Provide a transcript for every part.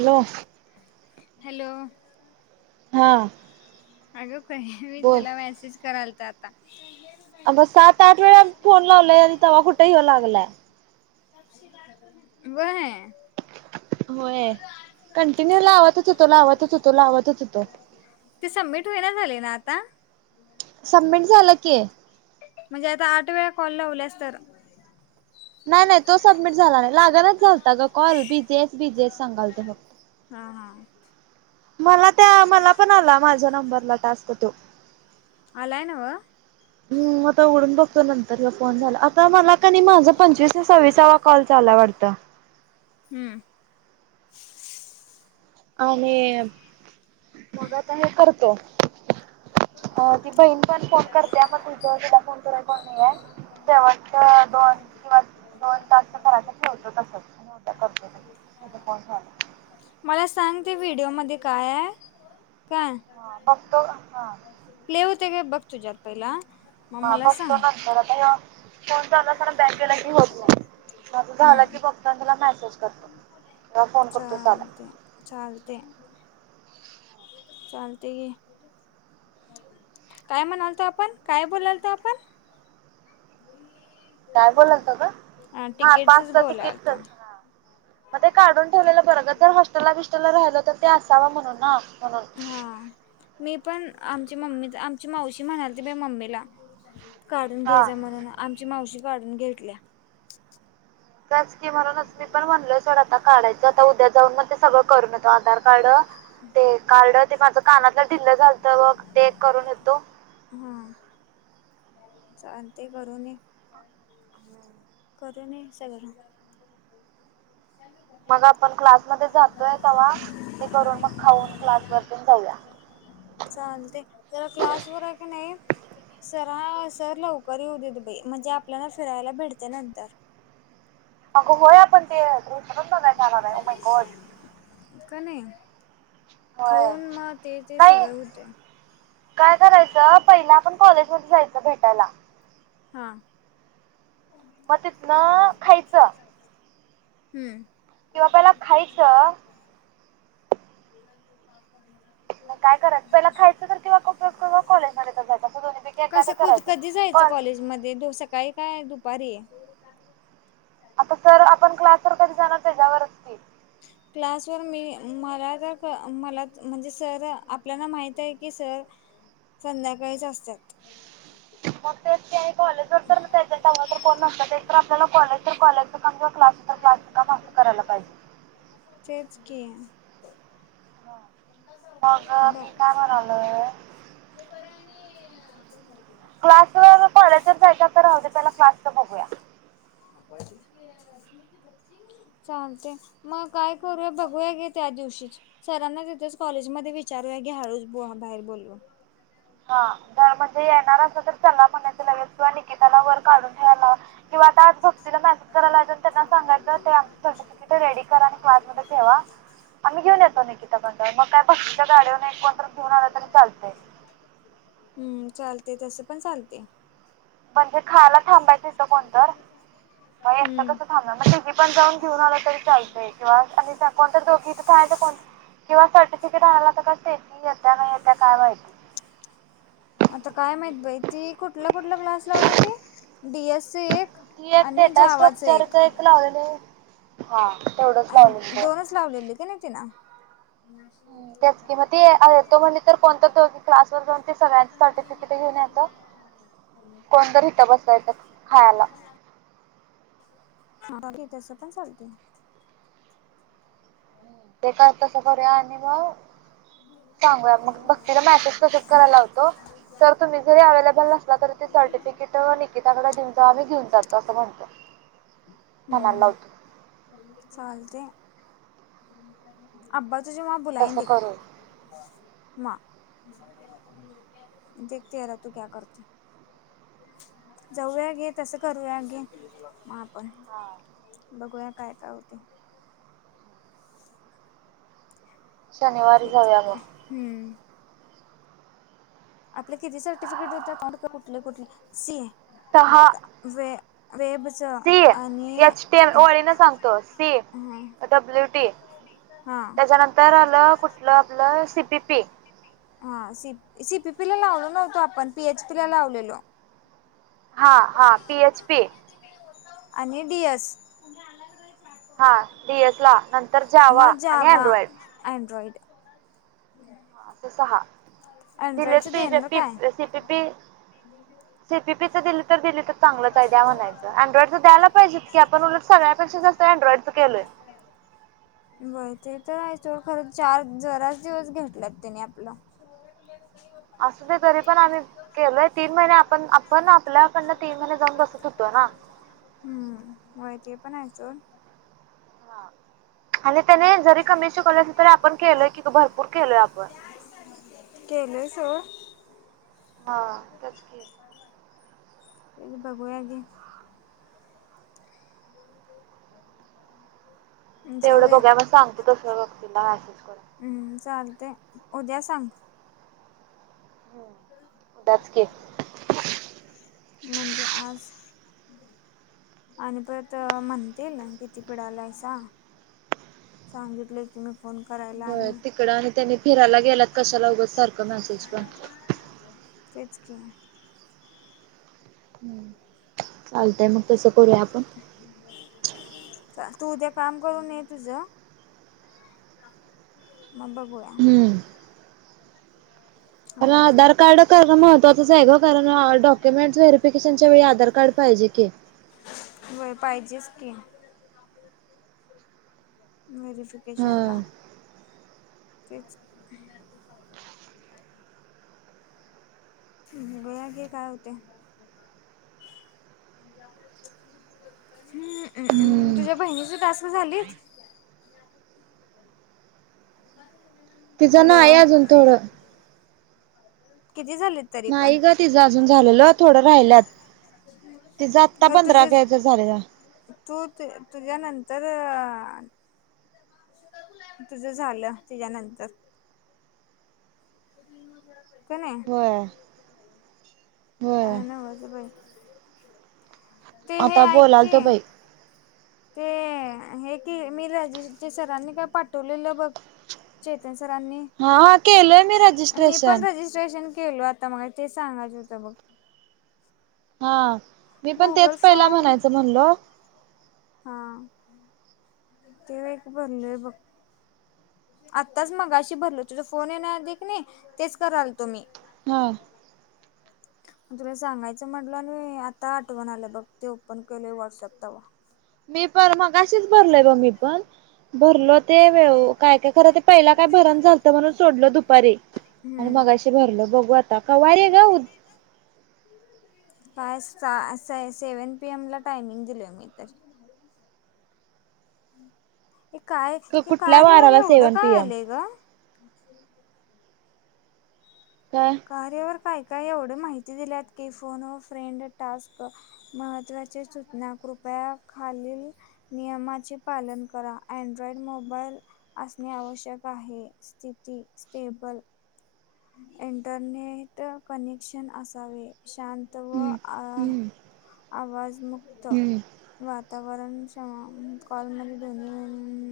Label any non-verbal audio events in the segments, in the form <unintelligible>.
Hello hello हा अगं काय मी बोल तुला मेसेज करालतो आता अगं सात आठ वेळा फोन लावलाय आणि तवा कुठ ह्यो लागलाय. व्हय होय, कंटिन्यू लावतच होतो. लावतच होतो. लावतच होतो. ते सबमिट होईना झा. आत्ता. सबमिट झालं की. म्हणजे आता आठ वेळा कॉल लावल्यास तर. नाही-नाही तो सबमिट झाला नाही. लागनच झालता ग कॉल बिझी हाईस. बिझी हाईस सांगालत फक्त. हा. हा. मला त्या. मला पण आला माझ्या नंबरला टास्क तो. अलाय नव्ह. हम आता उघडून बघतो नंतरन फोन झाला, आता मला कनी माझ पंचवीस काय सवीसावा कॉल चाललाय वाटत. हम्म. आणि मग आता हे करतो. अ ती बहीण पण फोन करतिया, मग पुढच्या वेळी तिला फोन करायचा नाही हाय <unintelligible> दोन <unintelligible> <unintelligible> किंवा दोन तास करायचं ठेवतो तसंच आणि उद्या करतो तिचा फोन झाला मला सांग. ते व्हिडिओमध्ये काय हाय? हा मग तो प्ले होतय काय बघ तुझ्यात पहिला? मग हा मला बघतो सांग बघतो, <unintelligible> ह्यो. फोन चालू असताना बॅक केला की होत नाही, मग माझं झाला की, बघतो आणि तुला मॅसेज चालतय चालतय. चालतय घे. काय म्हणाल तो आपण? काय बोलाल तो आपण? काय बोलाल तो ग? हा तिकीटचच पासच तिकिटचच बोलालतो हा, म ते काढून ठेवलेलं बर, जर हॉस्टेलला बिस्टेलला राहिलो तर, ते असाव म्हणून ना म्हणून हा मी पण आम आमची मम्मीच, आमची मावशी म्हणालती मम्मीला, काढून घे हा जा म्हनुन, आमची मावशी काढून घेटल्या. तेच की, म्हणूनच मी पण म्हणलोय सोड आता काढायचं, आता उद्या जाऊन मग ते सगळं करून येतो. आधार कार्ड ते आधार ते माझं कार्ड, कानातलं ढिल्लं पॅन झालतं बघ ते कार्ड करून <unintelligible> <inaudible> चालतय करुन ये. करूये सगळं. मग आपण क्लासमध्ये जातोय तवा. ते करून मग खाऊन क्लास वर तेन जातोय. चालतय त्याला क्लास वरये कणी. सर हा सर लवकर येऊदे बाई. म्हणजे आपल्याला फिरायला भेटते नंतर. अगं होय आपण ते <inaudible> बघायला जाणार हाय ओ माय गॉड. का नाही होय खाऊन म ते-ते नाही सगळ होतय. काय करायचं पहिला आपण कॉलेज मध्ये जायचं भेटायला. हा. मग तिथन खायचं. हम्म. किंवा पहिला खायचं. ग <unintelligible> ह. कॉलेजमध्ये तर जायचं असं दोन्हीपैकी कस एखादं कु! करायचं कधी जायचं पण कॉलेज मध्ये? सकाळी काय दुपारी. आता सर आपण क्लासवर कधी जाणार त्याच्यावर की. क्लासवरून मी मला तर मला म्हणजे सर आपल्याला माहित आहे की सर. संध्याकाळीच असतात. <inaudible> मग तेच की आणि कॉलेजवर तर त्याच्या संग तर कोण नसत ते तर आपल्याला कॉलेज कॉलेज ममजा क्लास बांधकाम अस करायला पाहिजे तेच की मग <unintelligible> मी बग काय म्हणालोय <unintelligible> क्लासवर व कॉलेजवर जायच्या तर राहते त्याला फलॅटच बघूया चालतय मग काय करूया बघूया गे त्या दिवशी सरांना तिथेच कॉलेजमध्ये विचारूया की हळूस बाहेर बोलवून हा म्हणजे येणार अस तर चल्ला पणाच लगेच किंवा निकिताला वर काढून ठेयय लावा किंवा आज मेसेज करायला लावायचा आणि त्यांना सांगायचं ते आमचं सर्टिफिकेट रेडी करा आणि क्लासमध्ये ठेवा <inaudible> आम्ही घेऊन येतो निकिता कडन मग काय भक्तीच्या गाडी वरण एक कोण तर घेऊन आलं तरी चालतंय हम्म चालते तस पण चालतय <unintelligible> खायला थांबायचं इथं कोणतर मग एकट कसं हम्म थांबणार मग तिघी पण जाऊन घेऊन आलं तरी चा किंवा आणि कोणत दोघ <unintelligible> किंवा सर्टिफिकेट आणायला तर <unintelligible> काय हा य आता काय माहिती आता काय माहित बाई त कुठला कुठला क्लास लावलेली डी एस सी एक ती एक आणि डेटा जावाच एक स्ट्रक्चरच लावलेलं हा तेवढंच आणि लावलेलं दोनच लावलेली की नाही ति न. ते तेच की मग ते तो म्हणली तर कोणतं तो क्लासवर जाऊन ते सगळ्यांचं <unintelligible> सर्टिफिकेट घेऊन यायचं कोणतरी इथं बसवायचं खायला <unintelligible> <unintelligible> ह तसं पण चालते. ते काय तसं करूया आणि मग चांगू मग बघ तिला मॅसेज तसेज करायला लावतो. तर तुम्ही जरी अवे्हेलेबल नसला तरी, ते सर्टिफिकेट निकिताकडे देऊन आम्ही देऊन जातो असं म्हणतो. मला लावतो. चालतंय. आपण तसं करू <unintelligible> म देखते हरा तू क्या करते. जाऊया घे, तसं करूया घे बघूया काय काय होते. शनिवारी तेच जाऊया मग, आपल्या किती सर्टिफिकेट होत कुठले, कुठले सी सहा व सी एचटी ओळी न सांगतो सी ह डब्ल्यू टी. हा त्याच्यानंतर आलं कुठलं आपलं सी पी पी हा स सीपीपी ला लावलो नव्हतो आपण पीएच पी ला लावलेलो. हा हा पीएच पी. आणि डी एस. हा डीएस ला नंतर जावा मग आणि जावा अँड्रॉइड. अँड्रॉइड अस सहा अँड्रॉइडचं दिलेपी देणार पी काय C P P. C P P चा दिल. तर दिली तर चांगलंच द्या म्हणायचं. अँड्रॉइड च द्यायाला पाहिजे की आपण उट सगळ्याेक्षा जास्त अँड्रॉइड च केलोय. <unintelligible> बग ते, तो खर चार जराच दिवस घेतलात त्याने आपलं. असू दे तरी पण आम्ही केलोय मी म्हणलं जाऊन बसू शकतो ना. हम्म <unintelligible> हा आणि त्याने जरी कमी शिकवलं असेल तर, आपण केलय की भरपूर केलोय आपण. केलोय सोड हा त्याचकी. बघुया घे. <unintelligible> तेवढं जाऊया बघूया मग सांगतो तसं हम्म चालतंय उद्या सांग. उद्याच की. म्हणजे आज. आणि परत म्हणतील किती पिडालायसा. सांगितले की मी फोन करायला आणि. त्यानी फिरायला गेल्यात कशाला उगच सारख मेसेज करतेस. तेच की, आहे. ह चालतय मग तसं करूया आपण तू उद्या काम करून ये तुझ. मग बघुया. मला आधार कार्ड करण महत्त्वाचच आहे ग कारण डॉक्युमेंट व्हेरिफिकेशनच्या वेळी आधार कार्ड, पाहिजे की. होय पाहिजेच की. हा <unintelligible> तचि <inaudible> बगा की काय व्होतय हम्मम्म्म हम्म तुझ्या बहिणीची टास्क झालीत <unintelligible> तिचं ना हॅलो आहे अजून थोडं किती झालीत नाही ग तिझं अजून झालेल थोडं राहिल्यात तिचं आत्ता खर पंधरा तुझे काय तर झालेला. <unintelligible> तू तुझ्या तुझ्यानंतर <unintelligible> तुझं झालं तीच्यानंतर <inaudible> होया काय नव्हच बइ आता बोलाल तो बई ते हे की मी राजेश सरांनी काय पाठवलेलं बघ चेतन सरांनी हा हा केलोय मी मी पण रजिस्ट्रेशन रजिस्ट्रेशन केलो आता मला ते सांगायचं होत बघ हा मी पण तेच गुगल पहिला फॉर्म म्हणायचं म्हणलो हा ते एक भरलोय बघ आत्ताच मगाशी भरलो तुझ फोन येण्या आधी कीनई तेच कराल हा <inaudible> तुला सांगायचं म्हटलं आणि मी आता आठवण आलं बघ ते ओपन केले व्हॉट्सअप तवा मी पण मगाशीच भरलय ब मी पण भरलो ते वे - - काय काय खरं ते पहिला काय भरण झालतं म्हणून सोडलं दुपारी आणि हम्म मगाशी भरल बघू ता का वारे ग काय <unintelligible> सेव्हन पीएम ला टायमिंग दिलोय मी तर हे काय हे कुठल्या कार्यवर वाराला एवढं सेवन पी काय एम आलंय ग काय कारर्यावर काय का एवढी माहिती दिल्यात की फोन व फ्रेंड टास्क महत्त्वाचे सूचना कृप त्या खालील नियमाचे पालन करा अँड्रॉइड मोबाईल असणे <unintelligible> आवश्यक आहे स्थिती स्टेबल इंटरनेट कनेक्शन असावे शांत व हम्म आ हम्म आवाजमुक्त हम्म वाताव वरण <unintelligible> कॉलमध्ये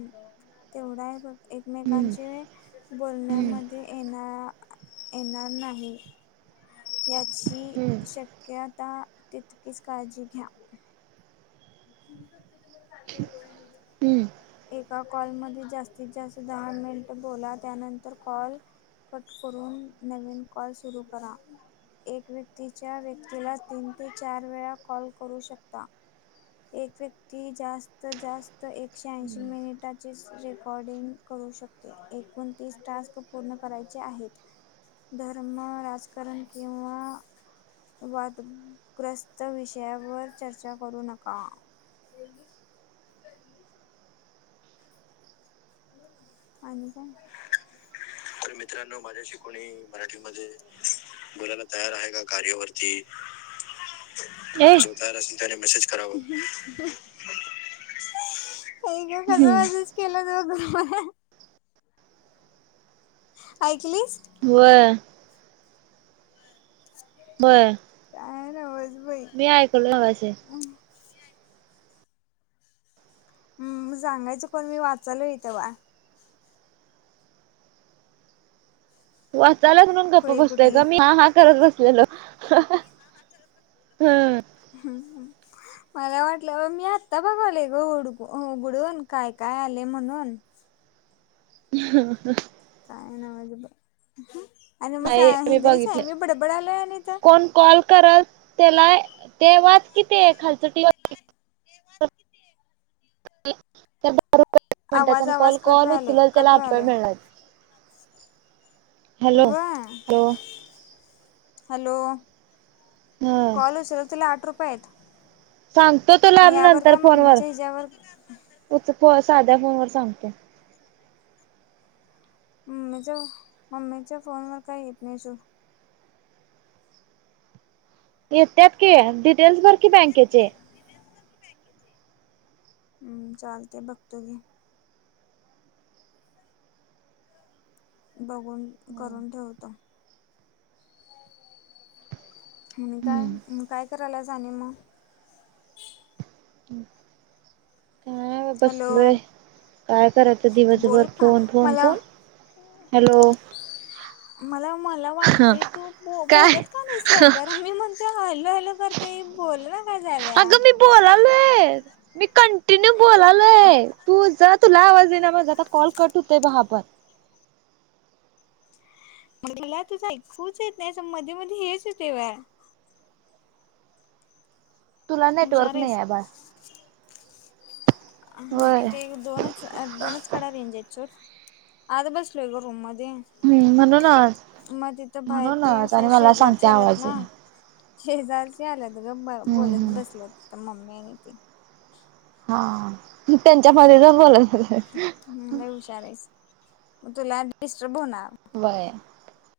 <inaudible> तेवढ आहे बघ हम्म एकमेकांचे हम्म बोलण्यामध्ये येणा येणार नाही याची हम्म शक्यता तितकीच काळजी घ्या <inaudible> एका कॉलमध्ये जास्तीत जास्त दहा मिनिट बोला त्यानंतर कॉल कट करून नवीन कॉल सुरू करा एक व्यक्तीच्या व्यक्तीला तीन ते चार वेळा कॉल करू शकता एक व्यक्ती जास्त जास्त एकशे ऐंशी मिनिटाचीच रेकॉर्डिंग करू शक एकोणतीस टास्क पूर्ण करायचे आहेत धर्म राजकारण किंवा वादग्रस्त विषयावर चर्चा करू <unintelligible> का अन <inaudible> तर मित्रांनो माझ्याशी कोणी मराठीमध्ये बोलाला तयार आहे का कार्यवरती ए जताार अस त मेसेज करव ग हम्म कसजूच केलं तोघ ऐकलीस हो बरं काय नावज भाई मगाशी हम् सांगायचं कोण मी वाचाल हो आहे तेव्हा वाचालाच म्हणून गप्प खुळी बसतय कुठली का मी हा हा करत बसत हलो हम्म मला वाटलं ब मी आता बघवले ग उडघडून काय काय काय आले म्हणून ह ह ह काय ना माजे ब नाही मी बघितले आणि तर कोण कॉल करत त्याला ते वाच किती खालच कल मिनट आवाज आणि कॉल आवाज कट कॉल व्हायले उचलल त्याला कट अठवाय व्हायले मिळणार हॅलो वा हॅलो हॅलो हा कॉल होशल तिला आठ रुपये आहेत सांगतो मग तुला यावर नंतर काय फोन मम्मीच्या हिच्यावर व साध्या फोन वर सांगते मम्मीच्या मम्मीच्या फोनवरर काही येत नाही सर येत्यात की डिटेल्स बर की बँकेचे हम्म चालतेय बघतो गी बघून करून ठेवत आणि काय हम्म काय करायला जाणे मग काय हॅलो बसलोय काय करायचं तू बोल दिवसभर का फोन फोन मला फोन हॅलो मला मला हा वाढते तू काय बोलत का नाहीस लवकर मी म्हणते हॅलो हॅलो करते बोल अगं मी बोलालोय मी कंटिन्यू बोलालो य तूझ तुला आवाज येईना ना माझा आता कॉल कट होतय ब हा पण म तुला तुझं ऐकूच येत नाही मध्ये मध्ये हेच येत व्हय तुला नेटवर्क हुशार नाही आहेस. आहे बाळ हा होय. इथे दोनच दोनच कड रेंज आहेत <inaudible> आता बसलो एक रूम मध्ये हम्म म्हणूनच ते मग तिथं बाहेर ते म्हणूनच अस आणि मला सांगते शेजार आलात आवाज ना येईना. शेजारचे आलंत ग हम्म बोलत हम्म बसल मम्मी आणि ते हा तु त्यांच्या असं मधे जाऊन बोलत आता लाट डिस्टर्ब होणार व्हय.